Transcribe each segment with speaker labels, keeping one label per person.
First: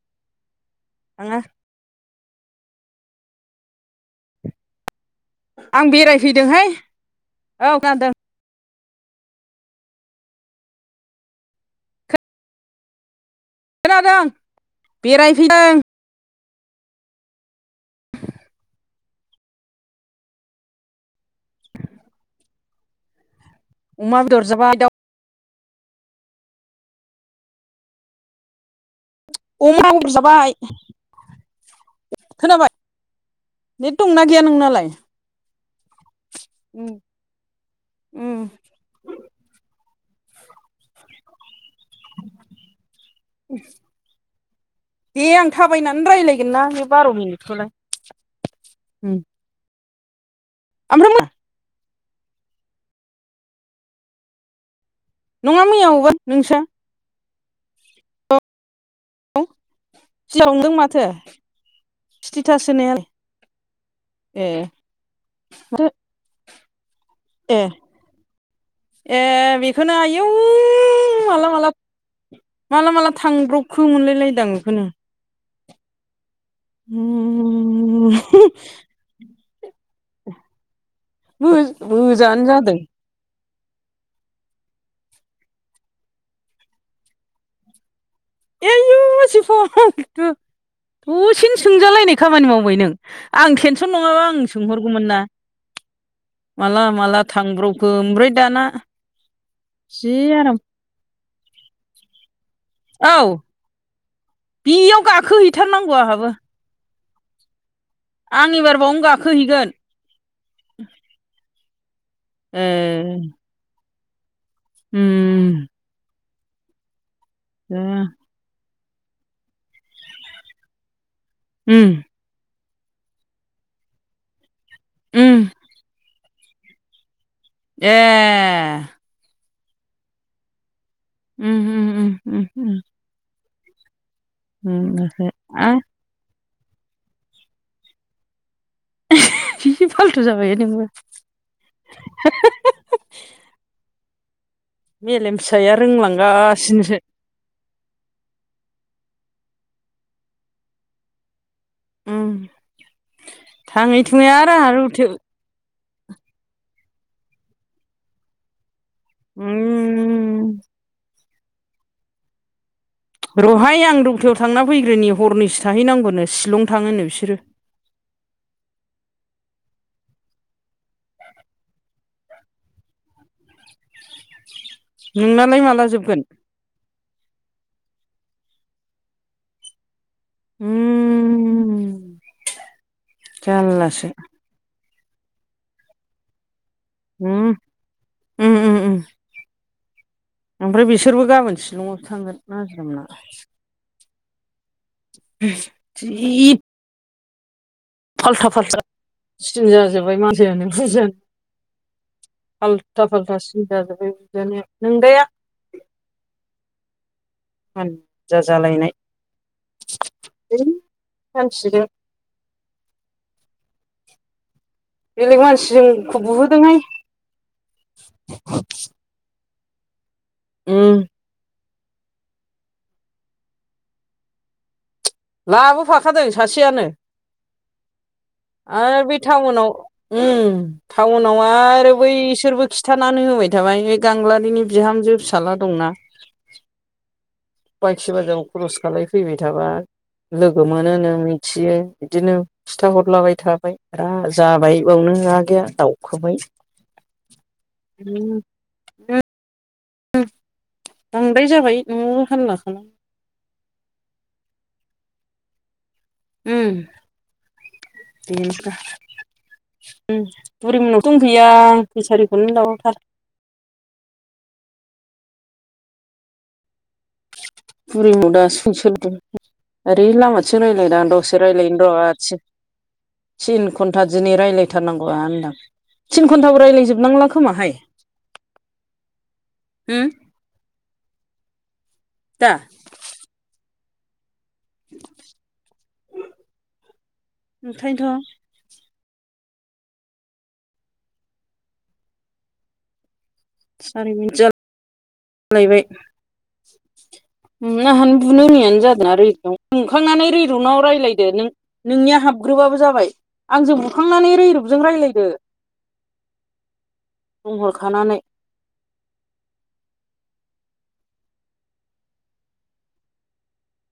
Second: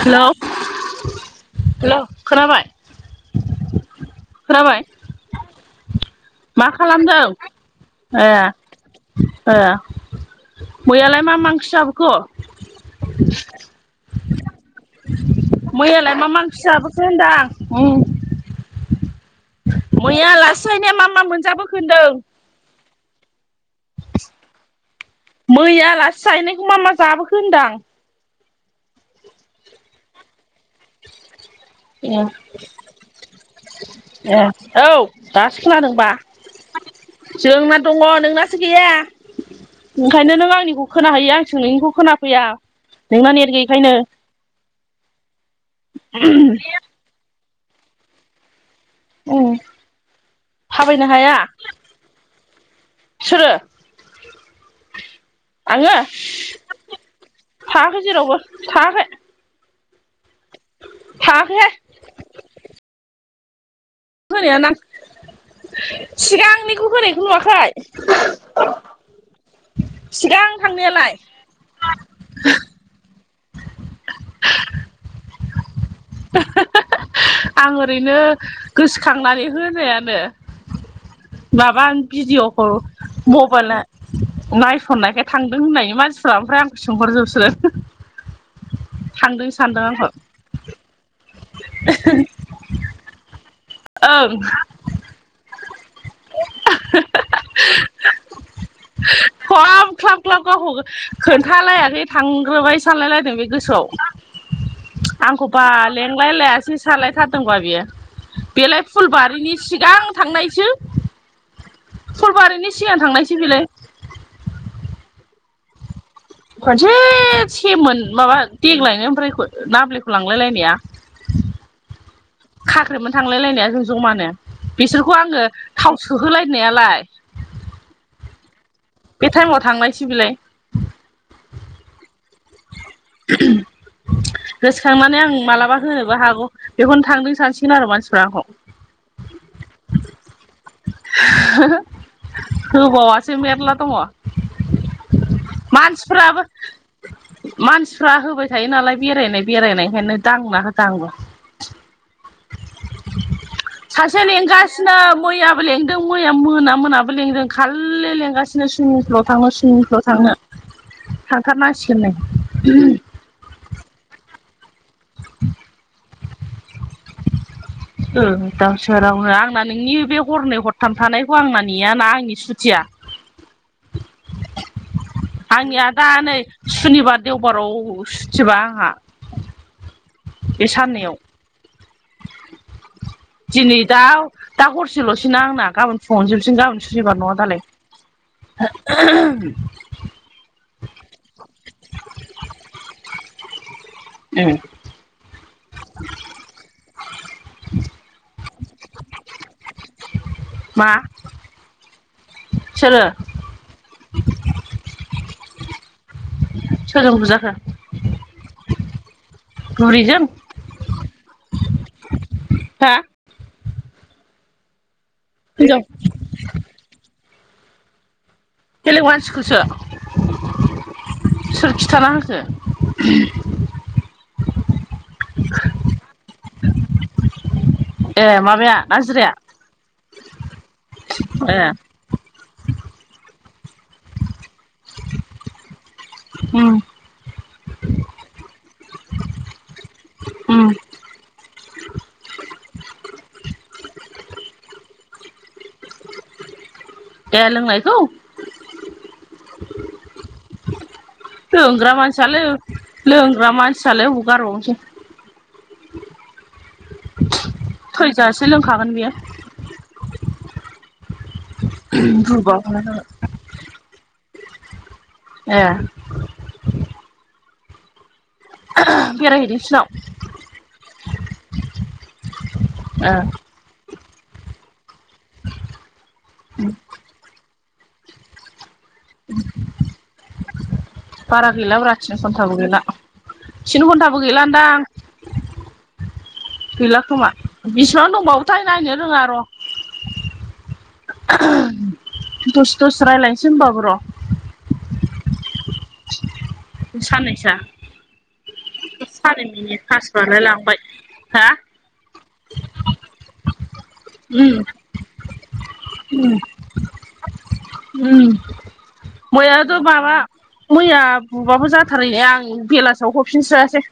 Speaker 1: Hello
Speaker 2: आङो।
Speaker 1: Hello खोनाबाय खोनाबाय।
Speaker 2: आं बेरायफैदों
Speaker 1: मा खालामदों ए ए मैयालाय मा मा ओंख्रि जाबोख'
Speaker 2: खोनादों बेरायफैदों
Speaker 1: मैयालाय मा मा ओंख्रि जाबोखो होनदां? उम मैया आलासि जाहैनाया मा मा मोनजाबोखो होनदों
Speaker 2: अमा बेदर जाबाय दाव
Speaker 1: मै आलासि जायनायखौ मा मा जाबोखो होनदां
Speaker 2: अमा बेदर जाबाय
Speaker 1: ए
Speaker 2: खोनाबाय
Speaker 1: [unintelligible]
Speaker 2: नेट दंना गैया
Speaker 1: ए
Speaker 2: नोंनालाय
Speaker 1: औ दासो खोनादोंबा।
Speaker 2: उम
Speaker 1: जोंना दङ
Speaker 2: उम
Speaker 1: नोंनासो गैया। ओंखायनो नों आंनिखौ खोनाहोयो आंसो नोंनिखौ खोनाफैया नोंना नेट गैयैखायनो।
Speaker 2: दे आं थाबायनानै रायज्लायगोन ना बे बार' मिनिटखौलाय।
Speaker 1: उम थाबायनो
Speaker 2: ओमफ्राय मा
Speaker 1: हाया। सोरो
Speaker 2: नङा मैया
Speaker 1: आङो
Speaker 2: हगार नोंसो [inaudible]
Speaker 1: थाङाखै जेरावबो थाङाखै।
Speaker 2: औ सिमां नुदों माथो
Speaker 1: थाङाखैहाय
Speaker 2: स्टेटास होनायालाय। [unintelligible] ए
Speaker 1: होनाया ना
Speaker 2: माथो
Speaker 1: सिगांनिखौ होनाय। नों
Speaker 2: ए
Speaker 1: नुवाखै
Speaker 2: ए बेखौनो आयौ
Speaker 1: सिगां थांनायालाय।
Speaker 2: माला माला माला माला थांब्रबखो मोनलायलायदां बेखौनो।
Speaker 1: [unintelligible] आं
Speaker 2: उम
Speaker 1: ओरैनो गोसोखांनानै होनायानो।
Speaker 2: बो
Speaker 1: माबा
Speaker 2: बोजानो
Speaker 1: भिडिअखो
Speaker 2: जादों
Speaker 1: मबाइल नायसननायखाय थांदों होननाय मानसिफ्रा ओमफ्राय आंखौ सोंहरजोबसिगोन
Speaker 2: एयु सिफ'थु
Speaker 1: सानदों आंखौ
Speaker 2: दसेनो सोंजालायनाय खामानि मावबाय नों आं टेनसन नङाबा
Speaker 1: ओं
Speaker 2: आं सोंहरगौमोन ना माला माला थांब्रावखो ओमफ्राय दाना
Speaker 1: अ [inaudible] ग्लाब
Speaker 2: जि
Speaker 1: ख्लाब [unintelligible]
Speaker 2: आराम
Speaker 1: गावखौ खोन्थालायनानै थांग्रोबाय
Speaker 2: औ
Speaker 1: सानलायलायदों बे गोसोआव
Speaker 2: बेयाव
Speaker 1: आंखौ बा
Speaker 2: गाखोहैथारनांगौ आंहाबो
Speaker 1: लेंलाय लायासोय सालायथारदोंबा बियो
Speaker 2: आं एबार
Speaker 1: बेलाय
Speaker 2: बावनो
Speaker 1: फुलबारिनि
Speaker 2: गाखोहैगोन
Speaker 1: सिगां थांनायसो
Speaker 2: ए
Speaker 1: सलबारिनि सिगां थांनायसो बेलाय
Speaker 2: उम
Speaker 1: खनसे
Speaker 2: ओ
Speaker 1: सेमोन माबा देग्लायनो ओमफ्राय नाबलेखौ लांलाय लायनाया
Speaker 2: उम
Speaker 1: खाख्रेमोन थांलाय लायनाया जों जमानो बिसोरखौ
Speaker 2: उम
Speaker 1: आङो थाव सो होलायनायालाय
Speaker 2: ए
Speaker 1: बे टाइमाव थांनायसो बिलाय
Speaker 2: उम उम उम उम उम
Speaker 1: [inaudible] गोसोखांनानै
Speaker 2: होनाखै
Speaker 1: आं
Speaker 2: आ
Speaker 1: मालाबा होनोबो हागौ बेखौनो थांदों सानसिगोन आरो मानसिफ्रा आंखौ
Speaker 2: जि फालथु जाबाय नोंबो
Speaker 1: होबाववासो मेरला दङ
Speaker 2: मेलेम फिसाया
Speaker 1: मानसिफ्राबो
Speaker 2: रोंलांगासिनोसो
Speaker 1: मानसिफ्रा होबाय थायो नालाय बेरायनाय बेरायनायखायनो दांना होदांबो
Speaker 2: उम थाङै
Speaker 1: सासे
Speaker 2: थुङै आरो आंहा
Speaker 1: लिंगासिनो
Speaker 2: रौथो
Speaker 1: मैया बो लेंदों मैया मोना मोनाबो लिदों खालि लेंगासिनो सुइमिं फुलाव थांनो सुइमिं फुलाव थांनो
Speaker 2: उम
Speaker 1: थांथारनांसिगोननो
Speaker 2: र'हाय, आं रौथायाव थांना फैग्रोनि, हनैसो थाहैनांगौनो शिलं थाङोनो बिसोरो,
Speaker 1: [unintelligible] दाउ सोरावनो आंना नोंनि बे हरनै हरथाम थानायखौ आंना नेयाना आंनि सुथिया,
Speaker 2: नोंनालाय माला
Speaker 1: आंनिया दा
Speaker 2: जोबगोन
Speaker 1: नै सुनिबार देवबाराव सुथिबा आंहा बे साननैयाव
Speaker 2: उम
Speaker 1: दिनै दा
Speaker 2: जारलासो
Speaker 1: दा हरसेल'सैना आंना गाबोन फुंड़ावनो जोबसगन गाबोन सुनिबार नङा
Speaker 2: उम
Speaker 1: दालाय
Speaker 2: उम उम उम ओमफ्राय बिसोरबो गाबोन शिलंआवसो थांगोन नाजिराम
Speaker 1: उ [unintelligible]
Speaker 2: जि फाल्था फाल्था सिन जाजोब्बाय मानसियानो
Speaker 1: मा
Speaker 2: बुजानो
Speaker 1: सोरो
Speaker 2: आल्था फाल्था सिन जाजोब्बाय बिुजानाया नोंदाया
Speaker 1: सोरजों बुजाखो
Speaker 2: हानजा जालायनाय
Speaker 1: बुरिजों
Speaker 2: [unintelligible]
Speaker 1: हा
Speaker 2: बेलेग
Speaker 1: हिनजाव
Speaker 2: मानसिजों बुहोदोंहाय
Speaker 1: बेलेग मानसिखोसो
Speaker 2: ओ
Speaker 1: सोर खिथाना होखो
Speaker 2: लाबोफाखादों सासेयानो
Speaker 1: ए माबाया
Speaker 2: आरो बे
Speaker 1: नाजिराया
Speaker 2: टाउनाव ओम टाउनाव
Speaker 1: ए
Speaker 2: आरो बै सोरबो खिथानानै होबाय थाबाय बे गांग्लाारिनि बिहामजो फिसाज्ला दंना।
Speaker 1: उम
Speaker 2: फानसि बाजार खरस खालाय फैबाय थाबा
Speaker 1: उम
Speaker 2: लोगो मोनोनो मिथियो। बिदिनो खिथाहरलाबाय थाबाय आ जाबाय बावनो हा गैया दाउखोबाय
Speaker 1: ए लोंनायखौ
Speaker 2: जाबाय
Speaker 1: लोंग्रा
Speaker 2: न'आव
Speaker 1: मानसियालाय
Speaker 2: हाल्ला
Speaker 1: लोंग
Speaker 2: खालाम
Speaker 1: लोंग्रा मानसियालाय हबाव गारबावनोसै
Speaker 2: उम
Speaker 1: थैजासै लोंखागोन बियो
Speaker 2: ओम बुरि मोननावथ' दं गैया दैसारिखौनो
Speaker 1: दुरबलखौनो
Speaker 2: दावरावथार,
Speaker 1: [unintelligible] ए
Speaker 2: बुरैम दा सोंसद
Speaker 1: बेरायहैदों सिनाव
Speaker 2: ओरै लामथि रायजलायदों आ दावसो रायजलायनो र' आथिं
Speaker 1: ओ
Speaker 2: घन्था दिनै रायलायथारनांला होनदां थिन घन्टाबो रायलायजोबनांला खोमाहाय होम
Speaker 1: बारा गैला ब्रा तिन
Speaker 2: दा
Speaker 1: घन्टाबो गैला, थिन घन्टाबो गैलादां? गैला खोमा बेसिबां
Speaker 2: ओंखायनोथ'
Speaker 1: दंबावो फाइ नायनो रोङा र' दसे-दसे राय्लायनो [unintelligible]
Speaker 2: लायबाय
Speaker 1: सानैसोआ
Speaker 2: नाहानो बुनो रोंयैनो जादों ना रिदाव नंखांनानै
Speaker 1: पासबालाय लांबाय
Speaker 2: रिदुवनाव रायज्लायदो
Speaker 1: हा
Speaker 2: नों नोंनिया हाबग्रोबाबो जाबाय आंजों बुखांनानै रैरपजों रायलायदो
Speaker 1: उम ओम मैयाथ' बाबा मैया बुबाबो जाथारै ने आं बेलासियाव हरफिनस्रायासै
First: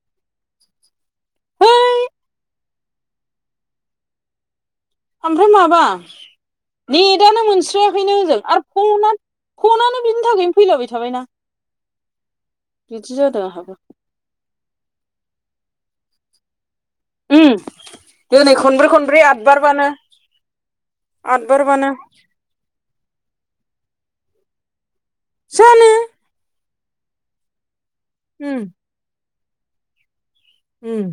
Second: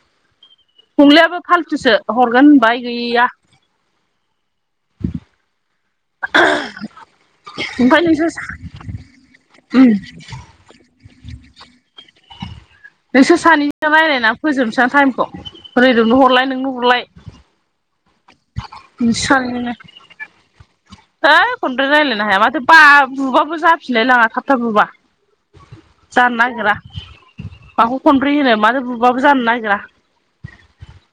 Speaker 1: हंलायाबो
Speaker 2: है
Speaker 1: फाल्थुसो हरगोन होनबाय गैया
Speaker 2: ओमफ्राय माबा नेटानो
Speaker 1: ओमफ्राय
Speaker 2: मोनस्रोयाखैनो
Speaker 1: नोंसोर
Speaker 2: ओजों आरो फनआ
Speaker 1: उम
Speaker 2: फननानो बिनि थाखायनो फैलाबाय थाबायना बिदि जादों आंहाबो
Speaker 1: [unintelligible] फोजोबनोसां टाइमखौ रैरफनो हरलाय नोंनो हरलाय
Speaker 2: ओम दिनै
Speaker 1: नोंसोर
Speaker 2: खनब्रै-खनब्रै
Speaker 1: सानैजोंनो ओइ खनब्रै
Speaker 2: आदबारबानो-आतबारबानो
Speaker 1: रायज्लायनो हाया माथो बा बुबाबो जाफिनलाय लाङा थाबथाब बुबा,
Speaker 2: जानो
Speaker 1: जानो नागिरा माखौ खनब्रै होनो।
Speaker 2: उम
Speaker 1: मानो बुबाबो जानो नागिरा
Speaker 2: उम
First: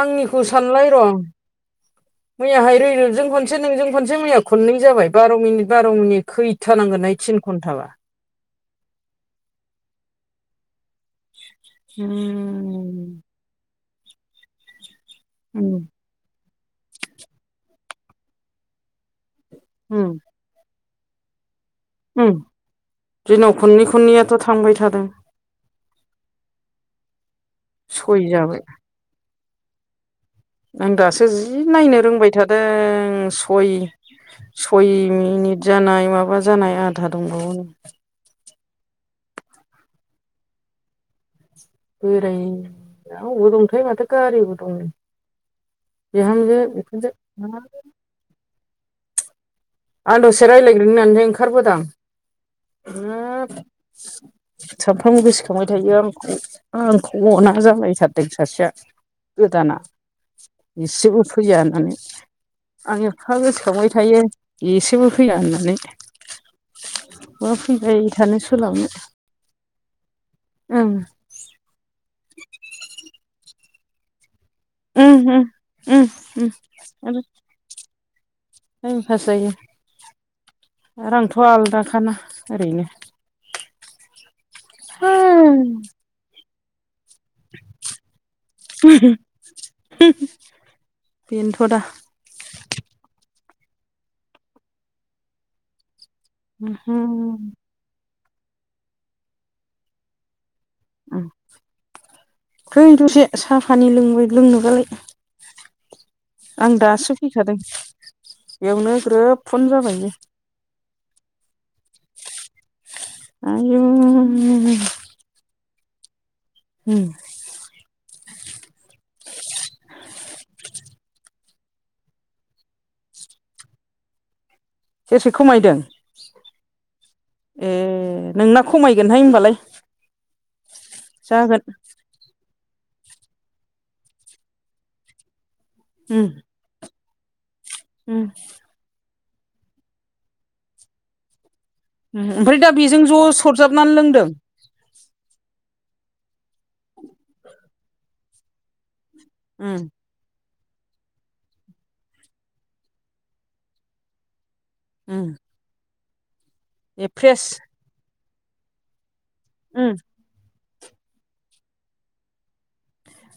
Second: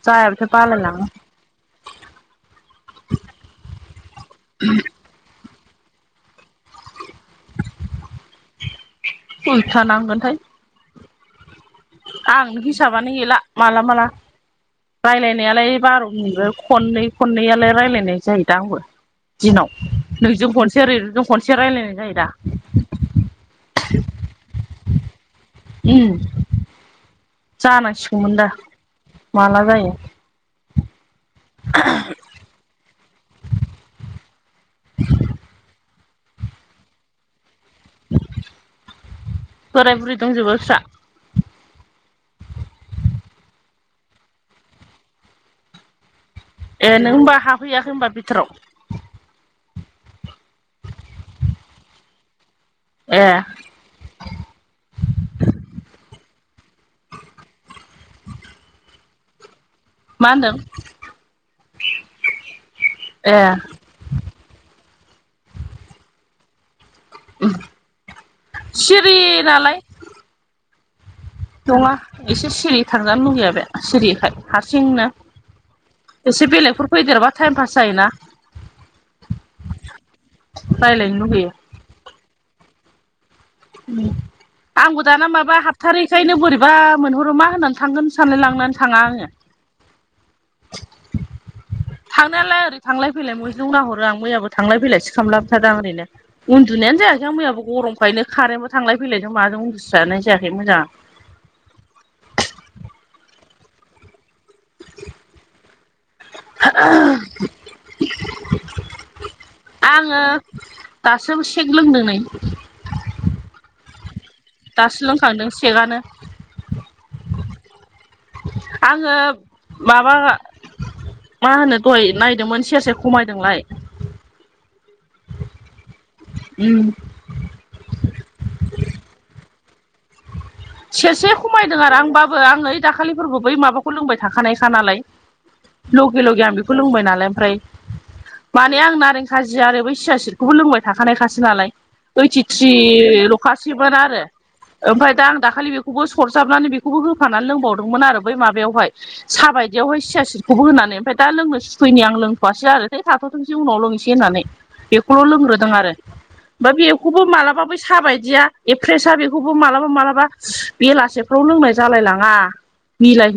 Speaker 2: आंनिखौ
Speaker 1: जायाबाथाय बालाय
Speaker 2: सानलाय र'
Speaker 1: लाङो
Speaker 2: मैयाहाय रैरुबजों खनसे नोंजों खनसे मैया खनै जाबाय। बार' मिनिट बार' मिनिट खैथानांगोन तिन घन्टाबा
Speaker 1: उलथा नांगोनथाय आं हिसाबानो
Speaker 2: उम
Speaker 1: गैला माला-माला रायज्लायनायालाय
Speaker 2: उम
Speaker 1: बार' दिनैबो खननै-खननैआलाय रायजलायनाय जायो दा आंबो दिनाव
Speaker 2: उम
Speaker 1: नोंजों खनसे रैरुब खनसे रायलायनाय जायो दा
Speaker 2: ओम दिनाव खननै-खननैयाथ' थांबाय थादों।
Speaker 1: ओम
Speaker 2: सय
Speaker 1: जानांसिगौमोन दा
Speaker 2: जाबाय
Speaker 1: माला जायो।
Speaker 2: आं दासो जि नायनो रोंबाय थादों सय सय मिनिट जानाय माबा जानाय आधा दंबावो नै
Speaker 1: बोराय बुरि दंजोबो बेस्रा
Speaker 2: बोराय अबाव दंथायै माथो गारिबो दं बिहामजो
Speaker 1: ए
Speaker 2: बिखुनजो
Speaker 1: नों होमबा हाफहैयाखै होनबा बिथोराव
Speaker 2: आं दसे रायज्लायग्रोन होननानै ओंखारबोदां
Speaker 1: ए
Speaker 2: सामफ्रामबो गोसोखांबाय थायो आंखौ आंखौ अना जालायथारदों सासेया गोदाना
Speaker 1: मा होनदों
Speaker 2: एसेबो फैया होननानै आं
Speaker 1: ए
Speaker 2: एफा गोसोखांबाय थायो। एसेबो फैया होननानै बहा फैबाय थानो सोलाबनो
Speaker 1: फ्रि नालाय
Speaker 2: ओम
Speaker 1: नङा एसे सिरि थांजानो लुगैया बे सिरिखाय हारसिंनो
Speaker 2: उम उम उम
Speaker 1: एसे
Speaker 2: उम
Speaker 1: बेलेगफोर
Speaker 2: आरो
Speaker 1: फैदेरबा टाइम पास जायोना
Speaker 2: टाइम पास जायो
Speaker 1: रायज्लायनो
Speaker 2: आंथ'
Speaker 1: लुगैयो
Speaker 2: आलादाखाना ओरैनो
Speaker 1: आंबो दाना माबा हाबथारैखायनो बोरैबा मोनहर मा होनानै थांगोन सानलाय लांनानै थाङा आङो
Speaker 2: बेनोथ' दा
Speaker 1: थांनायालाय ओरै थांलाय फैलाय मैजौ नाहरो आं मैयाबो थांलाय फैलायो खालामलाबायथादों ओरैनो
Speaker 2: उमहो
Speaker 1: उन्दुनायानो जायाखै आं मैयो गरमखायनो खारेनबो थांलाय फैलायजों माजों उन्दुसानाय जायाखै मोजां
Speaker 2: फै दसे साहा फानि लोंबाय लोंनोबालाय आं दासो फैखादों बेयावनो ग्रोब फन जाबाय
Speaker 1: आङो दासो सेक लोंदों नै
Speaker 2: आरो
Speaker 1: दासो लोंखांदों सेकआनो
Speaker 2: हम
Speaker 1: आङो माबा मा होनो दह नायदोंमोन सेरसेेर खमायदोंलाय
Speaker 2: सेरसे खमायदों
Speaker 1: उम
Speaker 2: ए नोंना खमायगोनहाय होनबालाय
Speaker 1: सेरसे खमायदों आरो आंबाबो आं ओइ दाखालिफोरखौ बै माबाखौ लोंबाय थाखानायखा नालाय लगे
Speaker 2: उम
Speaker 1: लगे आं बेखौ लोंबाय नालाय ओमफ्राय
Speaker 2: उम
Speaker 1: माने आं नारें खाजिया आरो बै सिया सिटखौबो लोंबाय थाखानायखासो नालाय
Speaker 2: उम ओमफ्राय दा
Speaker 1: ओइटिथ्रि
Speaker 2: बेजों ज' सरजाबनानै
Speaker 1: ल'खासैमोन आरो
Speaker 2: लोंदों
Speaker 1: ओमफ्राय दा आं दाखालि बेखौबो सरजाबनानै बेखौबो होफानानै लोंबावदोंमोन आरो बै माबायावहाय सा
Speaker 2: उम
Speaker 1: बायदियावहाय सियासि बेखौबो होनानै दा लोंनो सुखैयैनि आं लोंथ'वासै आरो थै थाथ'थोंसै उनाव लोंनोसै होननानै
Speaker 2: उम
Speaker 1: बेखौल' लोंग्रोदों आरो ओमफ्राय
Speaker 2: ए
Speaker 1: बेखौबो
Speaker 2: फ्रेस
Speaker 1: मालाबाबो साबायदिया ए फ्रेसा बेखौ बेखौबो
Speaker 2: उम
Speaker 1: मालाबा मालाबा बेलासेफ्राव लोंनाय जालाय लाङा।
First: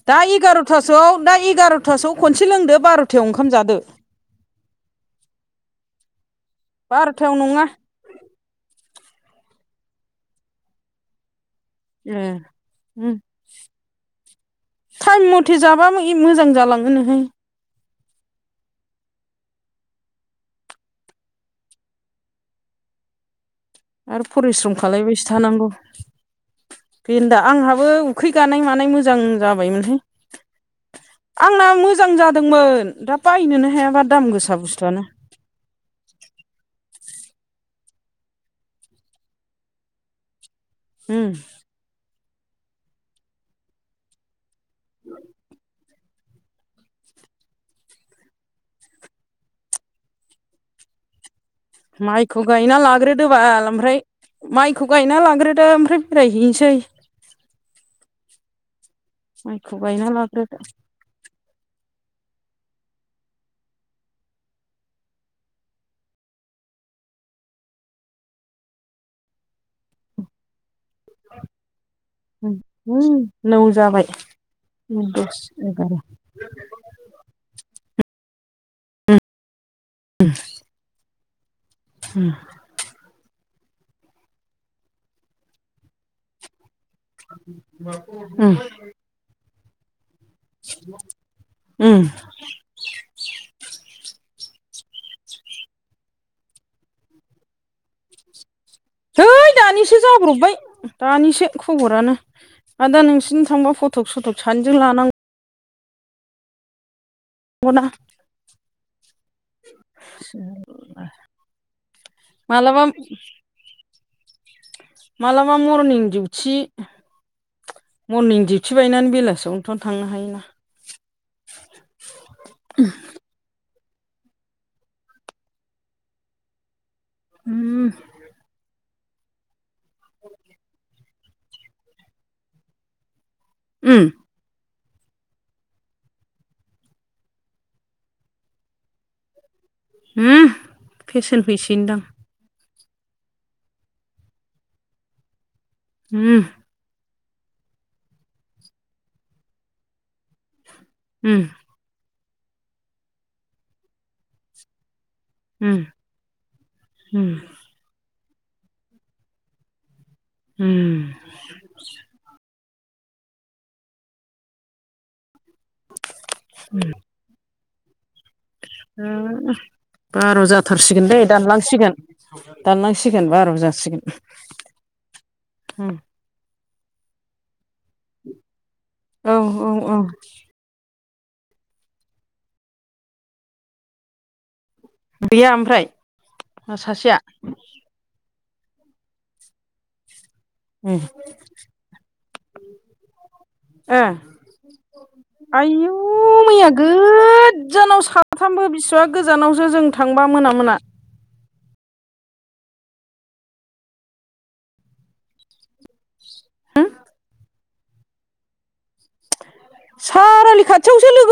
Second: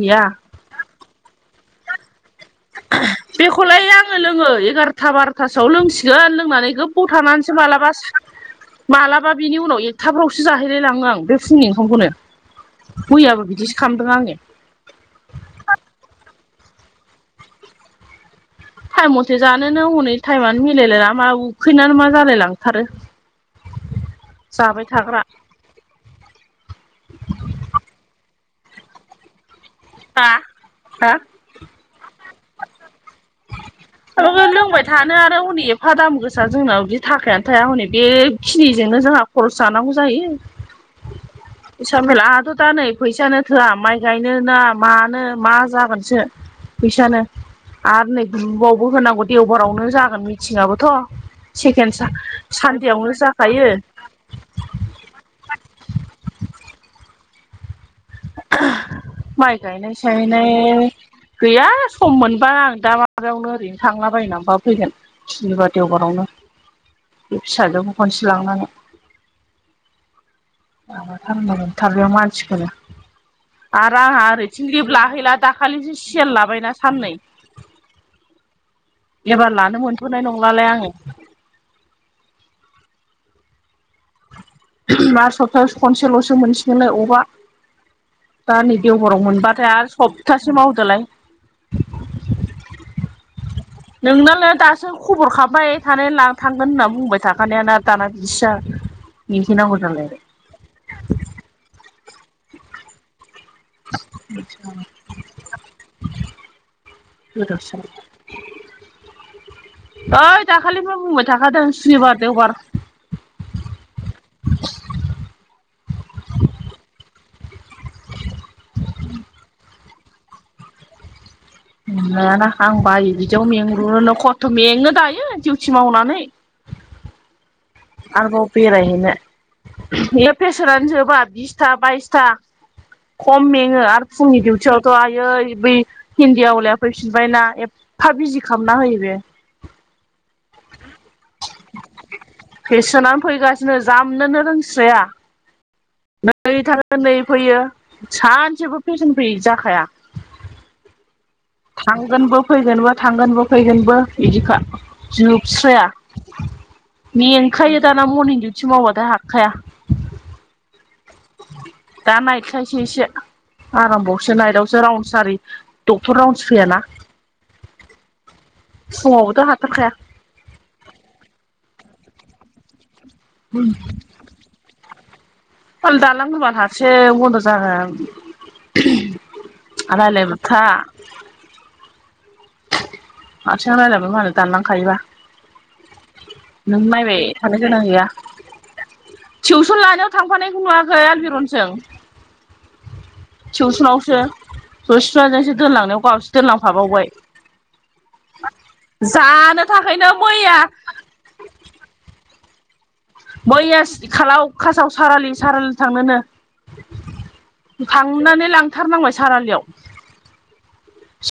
Speaker 2: दा एगार'थासोआव दा एगार'थासोआव खनसे लोंदो बार'थायाव ओंखाम जादो।
Speaker 1: लोङो लोङो एगारथा बार'थासोआव लोंसिगोन लोंनानै गोबाव
Speaker 2: बार'थायाव
Speaker 1: थानानैसो
Speaker 2: नङा
Speaker 1: मालाबा मालाबा बिनि उनाव एकथाफ्रावसो जाहैलाय लाङो आं बे फुंनि ओंखामखौनो
Speaker 2: ए उम
Speaker 1: मैयाबो बिदिसो खालामदों आङो।
Speaker 2: टाइम मथे जाबा मोजां जालाङो नोहाय।
Speaker 1: टाइम मथे जानोनो हनै टाइमानो मिलायलाय लाङा उखैनानै मा जालाय लांथारो।
Speaker 2: आरो फरिस्रम
Speaker 1: जाबाय थाग्रा
Speaker 2: खालामलायबायसो थानांगौ। गन्दा आंहाबो उखै गानाय मानाय मोजां जाबायमोनहाय।
Speaker 1: हा हा
Speaker 2: आंना मोजां जादोंमोन दा बायनोनो हायाबा दाम
Speaker 1: माबा
Speaker 2: गोसा
Speaker 1: लोंबाय
Speaker 2: बुस्थुआनो
Speaker 1: थानो आरो हनै हा दाम गोसा जोंनाव बिदि थाखायानो थाया हनै बेखिनिजोंनो जोंहा खरस जानांगौ जायो।
Speaker 2: उम।
Speaker 1: बे सामेला आहाथ' दा नै फैसायानो थोआ माइ गायनो ना मानो मा जागोनसो फैसानो आरो नै बावबो होनांगौ देवबारावनो जागोन मिथिंआबोथ' सेकेणड
Speaker 2: माइखौ गायना
Speaker 1: सानदेआवनो
Speaker 2: लाग्रोदो
Speaker 1: जाखायो
Speaker 2: बाल ओमफ्राय माइखौ गायना लांग्रोदो ओमफ्राय बेरायहैनोसै
Speaker 1: माय
Speaker 2: माइखौ
Speaker 1: गायनाय
Speaker 2: गायना लाग्रोदो
Speaker 1: सायलाय गैया सम मोनबा आं दा माबायावनो ओरैनो थांलाबायनानैबा फैगोन। फिलिबा देवबारावनो बे फिसाजोबो खनसे लांनानै माबाथारथार बेयाव मानसिखो
Speaker 2: उम नौ
Speaker 1: आरो
Speaker 2: जाबाय
Speaker 1: आंहा ओरैथिं लिभ लाहैला
Speaker 2: दस
Speaker 1: दाखालिसो
Speaker 2: एगार'
Speaker 1: सि सेल लाबायना साननै एबार लानो मोनथ'नाय नंलालाय आङो।
Speaker 2: उम
Speaker 1: मा सप्तायाव खनसेल'सो मोनसिगोननो
Speaker 2: उम
Speaker 1: दा नै देवबाराव मोनबाथाय आरो सब
Speaker 2: उम।
Speaker 1: नोंनालाय दासो खबर खाबाय थनाय ला थांगोन होनना बुंबाय थाखानायानो दाना बिदिसो जाबाय
Speaker 2: है दानिसो जाब्रबबाय दानिसो खबरानो आदा नोंसिनि थांबा फटक सटक सानैजों लानांगौ।
Speaker 1: गोदाव सोराव ओइ दाखालि बो बुंबाय थाखादों सुनिबार देवबार
Speaker 2: मालाबा मालाबा मरनिं डिउथि मरनिं डिउथि बायनानै बेलासियावनोथ'नो थांनो हायोना।
Speaker 1: नायाना आं बायो बिदियाव मेंग्रुोनो खस्थ' मेङो दायो डिउथि मावनानै।
Speaker 2: उम।
Speaker 1: आरोबाव बेरायहैनो बेहा प्रेसारानो जोबा बि आथा बाइसथा खम मेङो
Speaker 2: उम
Speaker 1: आरो फुंनि डिउटियाव थ' आयै बै हिन्न्दी आवलाया फैफिनबायना एफा बिजि खालामना होयो बे।
Speaker 2: हो फेसेन हैसै होनदां
Speaker 1: फेसोनानो फैगासिनो जामनोनो रोंसाया
Speaker 2: उम।
Speaker 1: बै थाङो नै फैयो सानसेबो फेसन फै जाखाया।
Speaker 2: उम।
Speaker 1: थांगोनबो फैगोनबो थांगोनबो फैगोनबो बिदिखा
Speaker 2: उम
Speaker 1: जोबस्राया
Speaker 2: उम
Speaker 1: [unintelligible] खायो, दाना मरनिं दिउटि मावबथाय हाखाया।
Speaker 2: ओम।
Speaker 1: दा नायटखायसो एसे आरामबावसो नायटावसो राउन सारि वन्स फैया ना।
Speaker 2: ओम
Speaker 1: हाथारखाया
Speaker 2: बार' जाथारसिगोन दे दानलांसिगोन। दानलांसिगोन बार' जासिगोन। उम
Speaker 1: [unintelligible] दानना होबा हारसिं बन्द' जागोन।
Speaker 2: औ औ औ
Speaker 1: [unintelligible] रालायबायथा। हारसिं रायलायबाबो मालाय दानलांखायोबा।
Speaker 2: गैया ओमफ्राय
Speaker 1: नों
Speaker 2: सासेया
Speaker 1: नायबाय थानो गोनां गैया। टिउसन लानायाव थांफानायखौ नुवाखै आलबिरनजों।
Speaker 2: ओ
Speaker 1: टिउसनावसो जसिताजोंसो
Speaker 2: आयु
Speaker 1: दोनलांनायाव गावहासो
Speaker 2: मैया
Speaker 1: दोनलांफाबावबाय।
Speaker 2: गोजानाव साथामबो बिसिबा
Speaker 1: जानो
Speaker 2: गोजानावसो जों
Speaker 1: थाखायनो
Speaker 2: थांबा मोना
Speaker 1: मैया
Speaker 2: मोना
Speaker 1: मैयासि खालाव खासाव सारि आलि सारि आलि थांनोनो। थांनानै लांथारनांबाय सारि आलियाव।
Speaker 2: सारि आलि खाथियावसो लोगो मो